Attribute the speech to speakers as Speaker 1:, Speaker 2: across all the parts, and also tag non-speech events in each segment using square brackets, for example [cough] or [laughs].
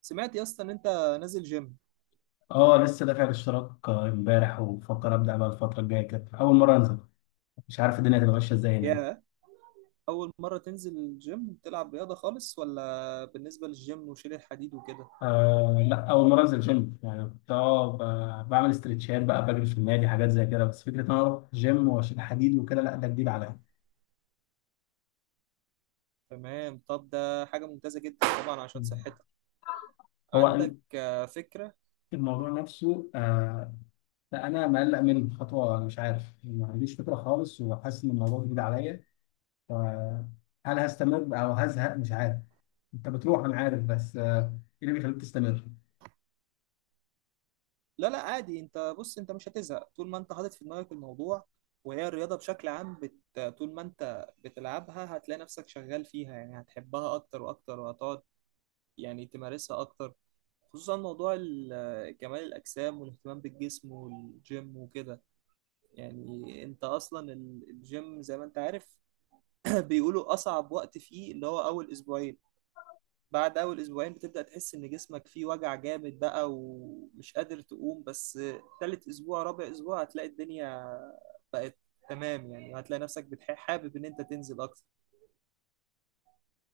Speaker 1: سمعت يا اسطى ان انت نازل جيم.
Speaker 2: اه، لسه دافع الاشتراك، امبارح وبفكر ابدا بقى الفتره الجايه كده اول مره انزل. مش عارف الدنيا هتبقى ماشيه ازاي هناك.
Speaker 1: يا اول مره تنزل الجيم تلعب رياضه خالص ولا بالنسبه للجيم وشيل الحديد وكده؟
Speaker 2: آه، لا، اول مره انزل جيم، يعني كنت بعمل استرتشات بقى، بجري في النادي، حاجات زي كده. بس فكره ان انا اروح جيم واشيل حديد وكده، لا ده جديد عليا.
Speaker 1: تمام، طب ده حاجه ممتازه جدا طبعا عشان صحتك.
Speaker 2: هو
Speaker 1: عندك فكره؟
Speaker 2: الموضوع نفسه. لا، انا مقلق من خطوه، أنا مش عارف، ما عنديش فكره خالص، وحاسس ان الموضوع جديد عليا. ف- هل هستمر او هزهق؟ مش عارف. انت بتروح انا عارف، بس ايه اللي بيخليك تستمر؟
Speaker 1: لا عادي، انت بص، انت مش هتزهق طول ما انت حاطط في دماغك الموضوع، وهي الرياضه بشكل عام طول ما انت بتلعبها هتلاقي نفسك شغال فيها، يعني هتحبها اكتر واكتر وهتقعد يعني تمارسها اكتر. خصوصا موضوع كمال الاجسام والاهتمام بالجسم والجيم وكده. يعني انت اصلا الجيم زي ما انت عارف [clears throat] بيقولوا اصعب وقت فيه اللي هو اول اسبوعين. بعد اول اسبوعين بتبدأ تحس ان جسمك فيه وجع جامد بقى ومش قادر تقوم، بس تالت اسبوع رابع اسبوع هتلاقي الدنيا بقت تمام يعني، وهتلاقي نفسك حابب ان انت تنزل اكتر.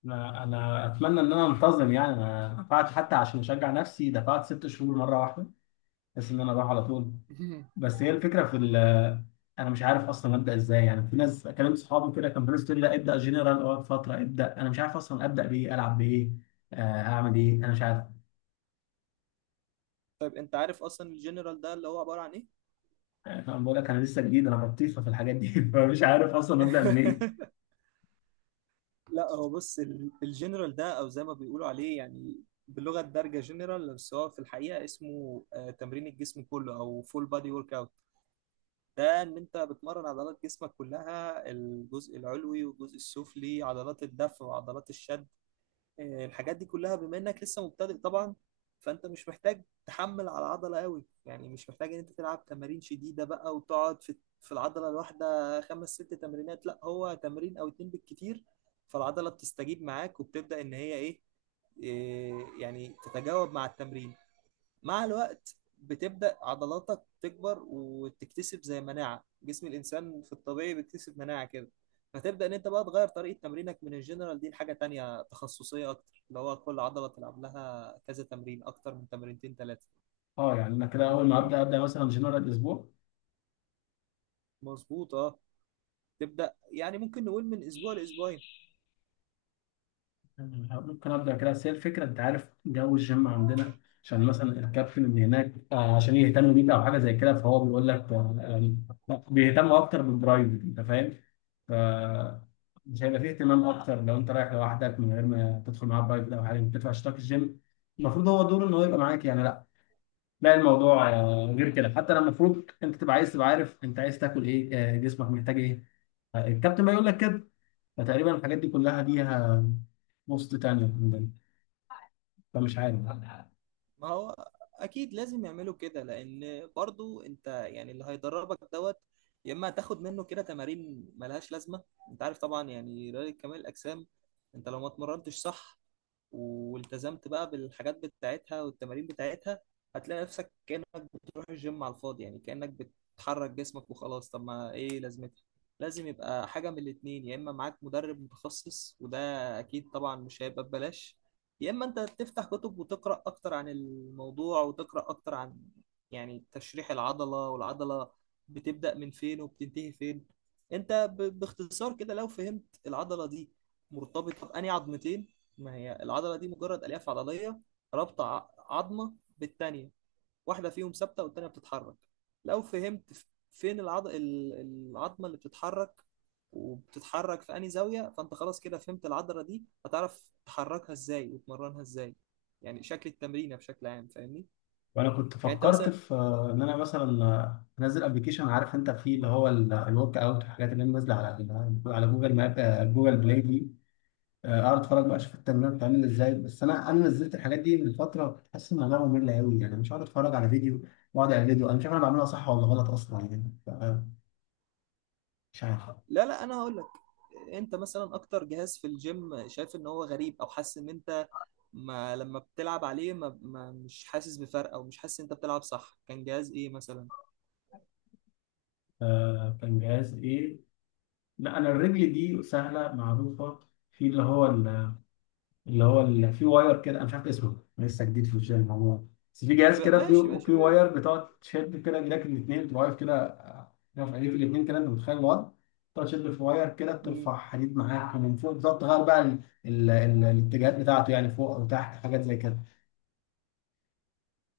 Speaker 2: أنا اتمنى ان انا انتظم، يعني انا دفعت حتى عشان اشجع نفسي، دفعت 6 شهور مره واحده. بس ان انا اروح على طول.
Speaker 1: [laughs]
Speaker 2: بس هي الفكره في ال انا مش عارف اصلا ابدا ازاي، يعني في ناس كلمت صحابي كده كان بيقولوا لي لا ابدا جنرال، اقعد فتره ابدا، انا مش عارف اصلا ابدا بايه العب بايه. آه، اعمل ايه؟ انا مش عارف.
Speaker 1: طيب انت عارف اصلا الجنرال ده اللي هو عبارة عن ايه؟
Speaker 2: انا بقول لك، انا لسه جديد، انا بطيخه في الحاجات دي [laughs] فمش عارف اصلا ابدا منين.
Speaker 1: [laughs] لا هو بص، الجنرال ده او زي ما بيقولوا عليه يعني باللغه الدارجه جنرال، بس هو في الحقيقه اسمه تمرين الجسم كله او فول بادي ورك اوت. ده ان انت بتمرن عضلات جسمك كلها، الجزء العلوي والجزء السفلي، عضلات الدفع وعضلات الشد الحاجات دي كلها. بما انك لسه مبتدئ طبعا، فانت مش محتاج تحمل على العضله قوي، يعني مش محتاج ان انت تلعب تمارين شديده بقى وتقعد في العضله الواحده خمس ست تمرينات، لا هو تمرين او اتنين بالكتير، فالعضله بتستجيب معاك وبتبدا ان هي ايه، يعني تتجاوب مع التمرين مع الوقت. بتبدأ عضلاتك تكبر وتكتسب زي مناعة جسم الإنسان في الطبيعي بيكتسب مناعة كده، فتبدأ إن أنت بقى تغير طريقة تمرينك من الجنرال دي لحاجة تانية تخصصية أكتر، اللي هو كل عضلة تلعب لها كذا تمرين، أكتر من تمرينتين تلاتة.
Speaker 2: اه، يعني انا كده اول ما
Speaker 1: فهمتني؟
Speaker 2: ابدا مثلا جنرال اسبوع.
Speaker 1: مظبوط أه. تبدأ يعني ممكن نقول من أسبوع لأسبوعين.
Speaker 2: ممكن ابدا كده، بس هي الفكره، انت عارف جو الجيم عندنا، عشان مثلا الكابتن اللي هناك عشان يهتم بيك او حاجه زي كده، فهو بيقول لك يعني لا، بيهتموا اكتر بالبرايفت، انت فاهم؟ ف مش هيبقى فيه اهتمام اكتر لو انت رايح لوحدك من غير ما تدخل معاه برايفت او حاجه. انت بتدفع اشتراك الجيم، المفروض هو دوره ان هو يبقى معاك يعني. لا، لا الموضوع غير كده، حتى لما المفروض انت تبقى عايز تبقى عارف انت عايز تاكل ايه، جسمك محتاج ايه، الكابتن ما يقول لك كده. فتقريبا الحاجات دي كلها ليها بوست تانية، فمش عارف.
Speaker 1: ما هو اكيد لازم يعملوا كده، لان برضو انت يعني اللي هيدربك دوت، يا اما هتاخد منه كده تمارين ملهاش لازمه. انت عارف طبعا يعني رياضه كمال الاجسام، انت لو ما اتمرنتش صح والتزمت بقى بالحاجات بتاعتها والتمارين بتاعتها، هتلاقي نفسك كأنك بتروح الجيم على الفاضي، يعني كأنك بتحرك جسمك وخلاص، طب ما ايه لازمتها؟ لازم يبقى حاجة من الاتنين، يا اما معاك مدرب متخصص وده اكيد طبعا مش هيبقى ببلاش، يا اما انت تفتح كتب وتقرأ اكتر عن الموضوع، وتقرأ اكتر عن يعني تشريح العضلة، والعضلة بتبدأ من فين وبتنتهي فين. انت باختصار كده لو فهمت العضلة دي مرتبطة بأنهي عظمتين، ما هي العضلة دي مجرد ألياف عضلية رابطة عظمة بالتانية، واحدة فيهم ثابتة والتانية بتتحرك. لو فهمت فين العظمة اللي بتتحرك، وبتتحرك في أنهي زاوية، فأنت خلاص كده فهمت العضلة دي، هتعرف تحركها إزاي وتمرنها إزاي، يعني شكل التمرينة بشكل عام، فاهمني؟
Speaker 2: وانا كنت
Speaker 1: يعني أنت
Speaker 2: فكرت
Speaker 1: مثلا.
Speaker 2: في ان انا مثلا انزل ابلكيشن، عارف انت فيه اللي هو الورك اوت والحاجات اللي نازله على جوجل ماب، جوجل بلاي دي، اقعد اتفرج بقى اشوف التمرين بتعمل ازاي. بس انا نزلت الحاجات دي من فتره، كنت حاسس ان انا ممل قوي، يعني مش هقعد اتفرج على فيديو واقعد على فيديو انا مش عارف انا بعملها صح ولا غلط اصلا، يعني. مش عارف.
Speaker 1: لا انا هقول لك. انت مثلا اكتر جهاز في الجيم شايف ان هو غريب او حاسس ان انت ما لما بتلعب عليه ما مش حاسس بفرق او مش حاسس ان انت بتلعب صح، كان جهاز ايه مثلا؟
Speaker 2: كان جهاز ايه؟ لا، انا الرجل دي سهله معروفه. في اللي هو اللي فيه واير كده، انا مش عارف اسمه، لسه جديد في الجيم هو. بس في جهاز كده
Speaker 1: ماشي
Speaker 2: فيه
Speaker 1: ماشي
Speaker 2: فيه واير بتقعد تشد كده ايدك الاثنين، بتبقى واقف كده، واقف ايديك الاثنين كده، انت متخيل الوضع؟ تقعد تشد في واير كده،
Speaker 1: مم،
Speaker 2: بترفع حديد معاك، ومن فوق بتقعد تغير بقى الاتجاهات بتاعته، يعني فوق او تحت، حاجات زي كده.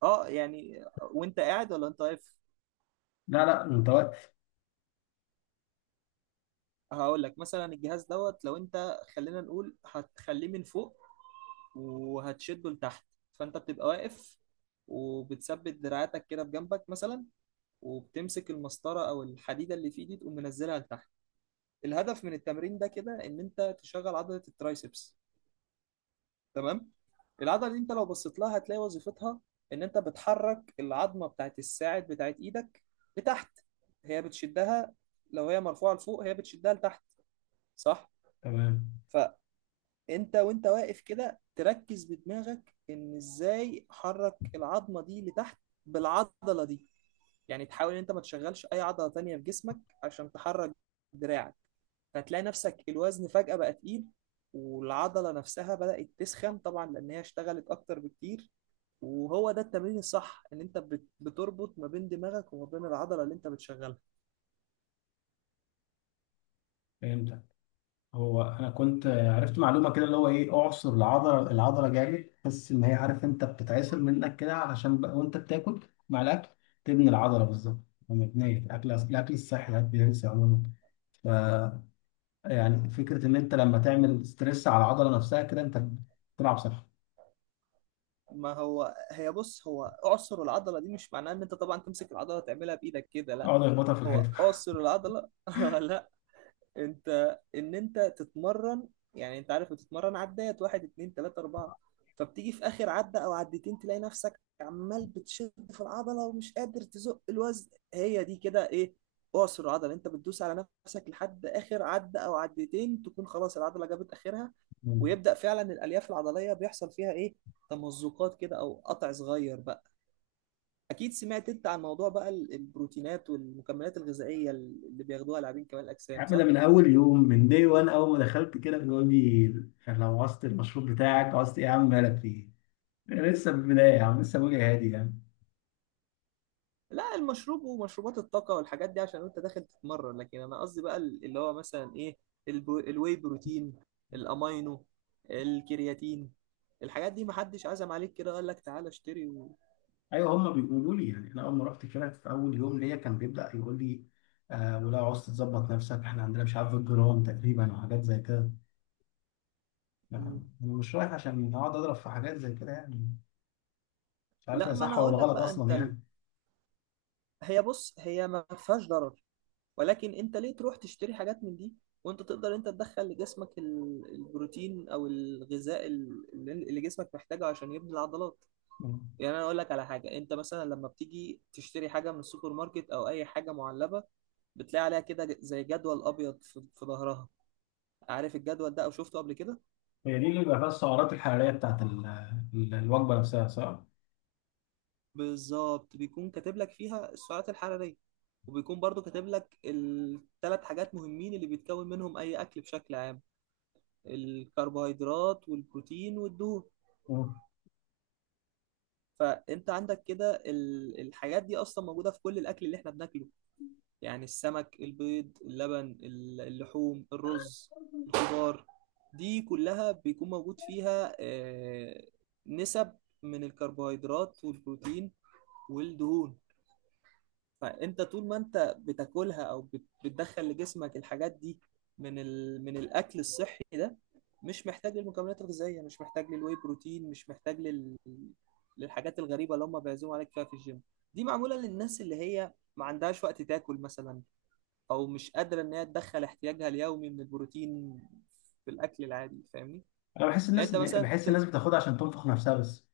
Speaker 1: اه يعني وانت قاعد ولا انت واقف؟
Speaker 2: لا، لا متوقع.
Speaker 1: هقول لك مثلا الجهاز دوت، لو انت خلينا نقول هتخليه من فوق وهتشده لتحت، فانت بتبقى واقف وبتثبت دراعاتك كده بجنبك مثلا، وبتمسك المسطرة او الحديدة اللي في ايدي تقوم منزلها لتحت. الهدف من التمرين ده كده ان انت تشغل عضله الترايسبس، تمام؟ العضله دي انت لو بصيت لها هتلاقي وظيفتها ان انت بتحرك العظمه بتاعت الساعد بتاعت ايدك لتحت، هي بتشدها. لو هي مرفوعه لفوق هي بتشدها لتحت، صح؟
Speaker 2: تمام.
Speaker 1: فانت وانت واقف كده تركز بدماغك ان ازاي حرك العظمه دي لتحت بالعضله دي. يعني تحاول ان انت ما تشغلش اي عضلة تانية في جسمك عشان تحرك دراعك، فتلاقي نفسك الوزن فجأة بقى تقيل، والعضلة نفسها بدأت تسخن طبعا لأن هي اشتغلت أكتر بكتير، وهو ده التمرين الصح، إن أنت بتربط ما بين دماغك وما بين العضلة اللي أنت بتشغلها.
Speaker 2: فهمت. هو انا كنت عرفت معلومه كده، اللي هو ايه، اعصر العضله، العضله جامد تحس ان هي، عارف انت بتتعصر منك كده علشان بقى، وانت بتاكل مع الاكل تبني العضله بالظبط. مبنيه الاكل، الصحي ده بينسى عموما. ف يعني فكره ان انت لما تعمل ستريس على العضله نفسها كده، انت بتلعب صح.
Speaker 1: ما هو هي بص، هو أعصر العضلة دي مش معناه إن أنت طبعا تمسك العضلة تعملها بإيدك كده، لا.
Speaker 2: اقعد اخبطها في
Speaker 1: هو
Speaker 2: الحيطه.
Speaker 1: أعصر العضلة [laughs] لا انت ان انت تتمرن، يعني انت عارف بتتمرن عدات واحد اتنين تلاتة اربعة، فبتيجي في اخر عدة او عدتين تلاقي نفسك عمال بتشد في العضلة ومش قادر تزق الوزن، هي دي كده ايه اعصر العضلة. انت بتدوس على نفسك لحد اخر عدة او عدتين تكون خلاص العضلة جابت اخرها،
Speaker 2: مم.
Speaker 1: ويبدأ فعلا الالياف العضلية بيحصل فيها ايه، تمزقات كده او قطع صغير بقى. اكيد سمعت انت عن موضوع بقى البروتينات والمكملات الغذائية اللي بياخدوها لاعبين كمال
Speaker 2: يا
Speaker 1: الاجسام،
Speaker 2: عم، ده
Speaker 1: صح؟
Speaker 2: من اول يوم من دي، وان اول ما دخلت كده بيقول لي: لو عوزت المشروب بتاعك، عوزت ايه يا عم، مالك فيه، لسه في البدايه يا عم، لسه بقولي هادي يعني.
Speaker 1: لا المشروب ومشروبات الطاقة والحاجات دي عشان انت داخل تتمرن، لكن انا قصدي بقى اللي هو مثلا ايه، الواي بروتين، الامينو، الكرياتين، الحاجات دي محدش عزم عليك كده قال لك تعالى اشتري و...
Speaker 2: ايوه، هم بيقولوا لي، يعني انا اول ما رحت كده في اول يوم ليا كان بيبدا يقول لي: آه، ولا عاوز تظبط نفسك، احنا عندنا مش عارف الجرام تقريبا، وحاجات زي كده يعني.
Speaker 1: مم.
Speaker 2: انا مش رايح عشان اقعد اضرب في حاجات زي كده يعني، مش عارف
Speaker 1: لا
Speaker 2: هي
Speaker 1: ما
Speaker 2: صح
Speaker 1: انا
Speaker 2: ولا
Speaker 1: هقول لك
Speaker 2: غلط
Speaker 1: بقى انت
Speaker 2: اصلا يعني.
Speaker 1: هي بص هي ما فيهاش ضرر، ولكن انت ليه تروح تشتري حاجات من دي وانت تقدر انت تدخل لجسمك البروتين او الغذاء اللي اللي جسمك محتاجه عشان يبني العضلات.
Speaker 2: مم.
Speaker 1: يعني انا اقول لك على حاجه، انت مثلا لما بتيجي تشتري حاجه من السوبر ماركت او اي حاجه معلبه، بتلاقي عليها كده زي جدول ابيض في ظهرها، عارف الجدول ده او شفته قبل كده؟
Speaker 2: هي دي اللي بيبقى فيها السعرات الحراريه بتاعت الوجبه نفسها، صح؟
Speaker 1: بالظبط، بيكون كاتب لك فيها السعرات الحراريه، وبيكون برضو كاتب لك الثلاث حاجات مهمين اللي بيتكون منهم اي اكل بشكل عام، الكربوهيدرات والبروتين والدهون.
Speaker 2: مم.
Speaker 1: فانت عندك كده الحاجات دي اصلا موجوده في كل الاكل اللي احنا بناكله، يعني السمك البيض اللبن اللحوم الرز الخضار، دي كلها بيكون موجود فيها نسب من الكربوهيدرات والبروتين والدهون. فانت طول ما انت بتاكلها او بتدخل لجسمك الحاجات دي من من الاكل الصحي ده، مش محتاج للمكملات الغذائيه، مش محتاج للواي بروتين، مش محتاج للحاجات الغريبه اللي هم بيعزموا عليك فيها في الجيم. دي معموله للناس اللي هي ما عندهاش وقت تاكل مثلا، او مش قادره ان هي تدخل احتياجها اليومي من البروتين في الاكل العادي، فاهمني؟
Speaker 2: انا بحس
Speaker 1: يعني
Speaker 2: الناس
Speaker 1: انت مثلا
Speaker 2: بحس الناس بتاخدها عشان تنفخ نفسها بس.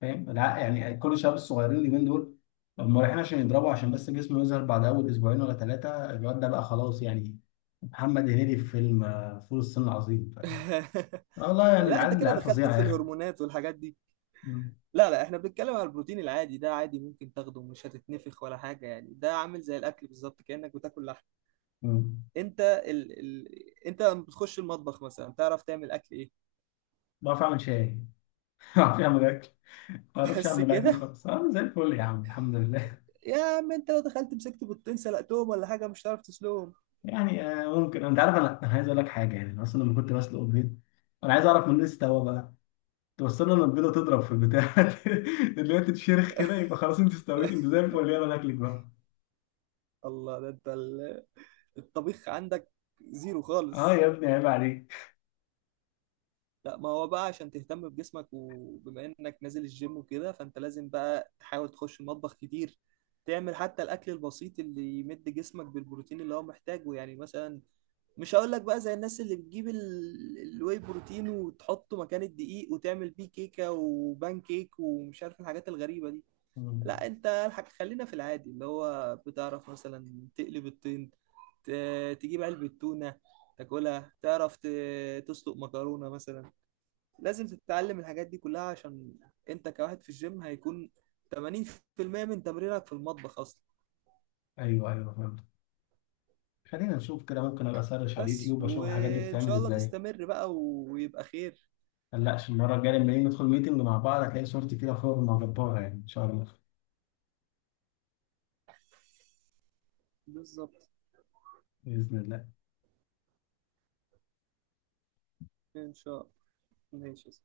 Speaker 2: فاهم؟ لا، يعني كل الشباب الصغيرين اليومين دول، هم رايحين عشان يضربوا عشان بس جسمه يظهر. بعد اول اسبوعين ولا ثلاثه الواد ده بقى خلاص، يعني محمد هنيدي في فيلم فول الصين العظيم.
Speaker 1: [laughs]
Speaker 2: آه والله، يعني
Speaker 1: لا انت
Speaker 2: العيال
Speaker 1: كده
Speaker 2: العيال
Speaker 1: دخلت
Speaker 2: فظيعه يا
Speaker 1: في
Speaker 2: اخي.
Speaker 1: الهرمونات والحاجات دي.
Speaker 2: مم.
Speaker 1: لا احنا بنتكلم على البروتين العادي ده، عادي ممكن تاخده مش هتتنفخ ولا حاجه، يعني ده عامل زي الاكل بالظبط كانك بتاكل لحم.
Speaker 2: مم.
Speaker 1: انت انت لما بتخش المطبخ مثلا تعرف تعمل اكل ايه؟
Speaker 2: بعرف اعمل شاي، [laughs] بعرف اعمل اكل. ما
Speaker 1: [laughs]
Speaker 2: بعرفش
Speaker 1: بس
Speaker 2: اعمل اكل
Speaker 1: كده؟
Speaker 2: خالص، انا زي الفل يا عم الحمد لله.
Speaker 1: يا عم انت لو دخلت مسكت بيضتين سلقتهم ولا حاجه مش هتعرف تسلقهم.
Speaker 2: [laughs] يعني، ممكن، انت عارف انا عايز اقول لك حاجه، يعني أنا اصلا لما كنت بسلق البيض، انا عايز اعرف من الناس استوى بقى، توصلنا ان البيضه تضرب في البتاع [laughs] اللي هي تتشرخ كده، يبقى خلاص انت استويت، انت
Speaker 1: [laughs]
Speaker 2: زي الفل، يلا ناكلك بقى.
Speaker 1: الله، ده انت الطبيخ عندك زيرو
Speaker 2: اه
Speaker 1: خالص.
Speaker 2: يا ابني، عيب عليك.
Speaker 1: لا ما هو بقى عشان تهتم بجسمك وبما انك نازل الجيم وكده، فانت لازم بقى تحاول تخش المطبخ كتير، تعمل حتى الاكل البسيط اللي يمد جسمك بالبروتين اللي هو محتاجه، يعني مثلا مش هقول لك بقى زي الناس اللي بتجيب الواي بروتين وتحطه مكان الدقيق وتعمل بيه كيكة وبان كيك ومش عارف الحاجات الغريبة دي،
Speaker 2: مم.
Speaker 1: لا انت الحاج خلينا في العادي، اللي هو بتعرف مثلا تقلب الطين، تجيب علبة تونة تاكلها، تعرف تسلق مكرونة مثلا. لازم تتعلم الحاجات دي كلها، عشان انت كواحد في الجيم هيكون 80% من تمرينك في المطبخ اصلا.
Speaker 2: ايوه، ايوه، فهمت. خلينا نشوف كده، ممكن ابقى اسرش على
Speaker 1: بس
Speaker 2: اليوتيوب اشوف الحاجات دي
Speaker 1: وان
Speaker 2: بتتعمل
Speaker 1: شاء الله
Speaker 2: ازاي.
Speaker 1: تستمر بقى ويبقى خير.
Speaker 2: قلقش، المرة الجاية لما نيجي ندخل ميتنج مع بعض، هتلاقي صورتي كده فورمة جبارة، يعني إن شاء الله.
Speaker 1: بالظبط،
Speaker 2: بإذن الله.
Speaker 1: ان شاء الله. ماشي.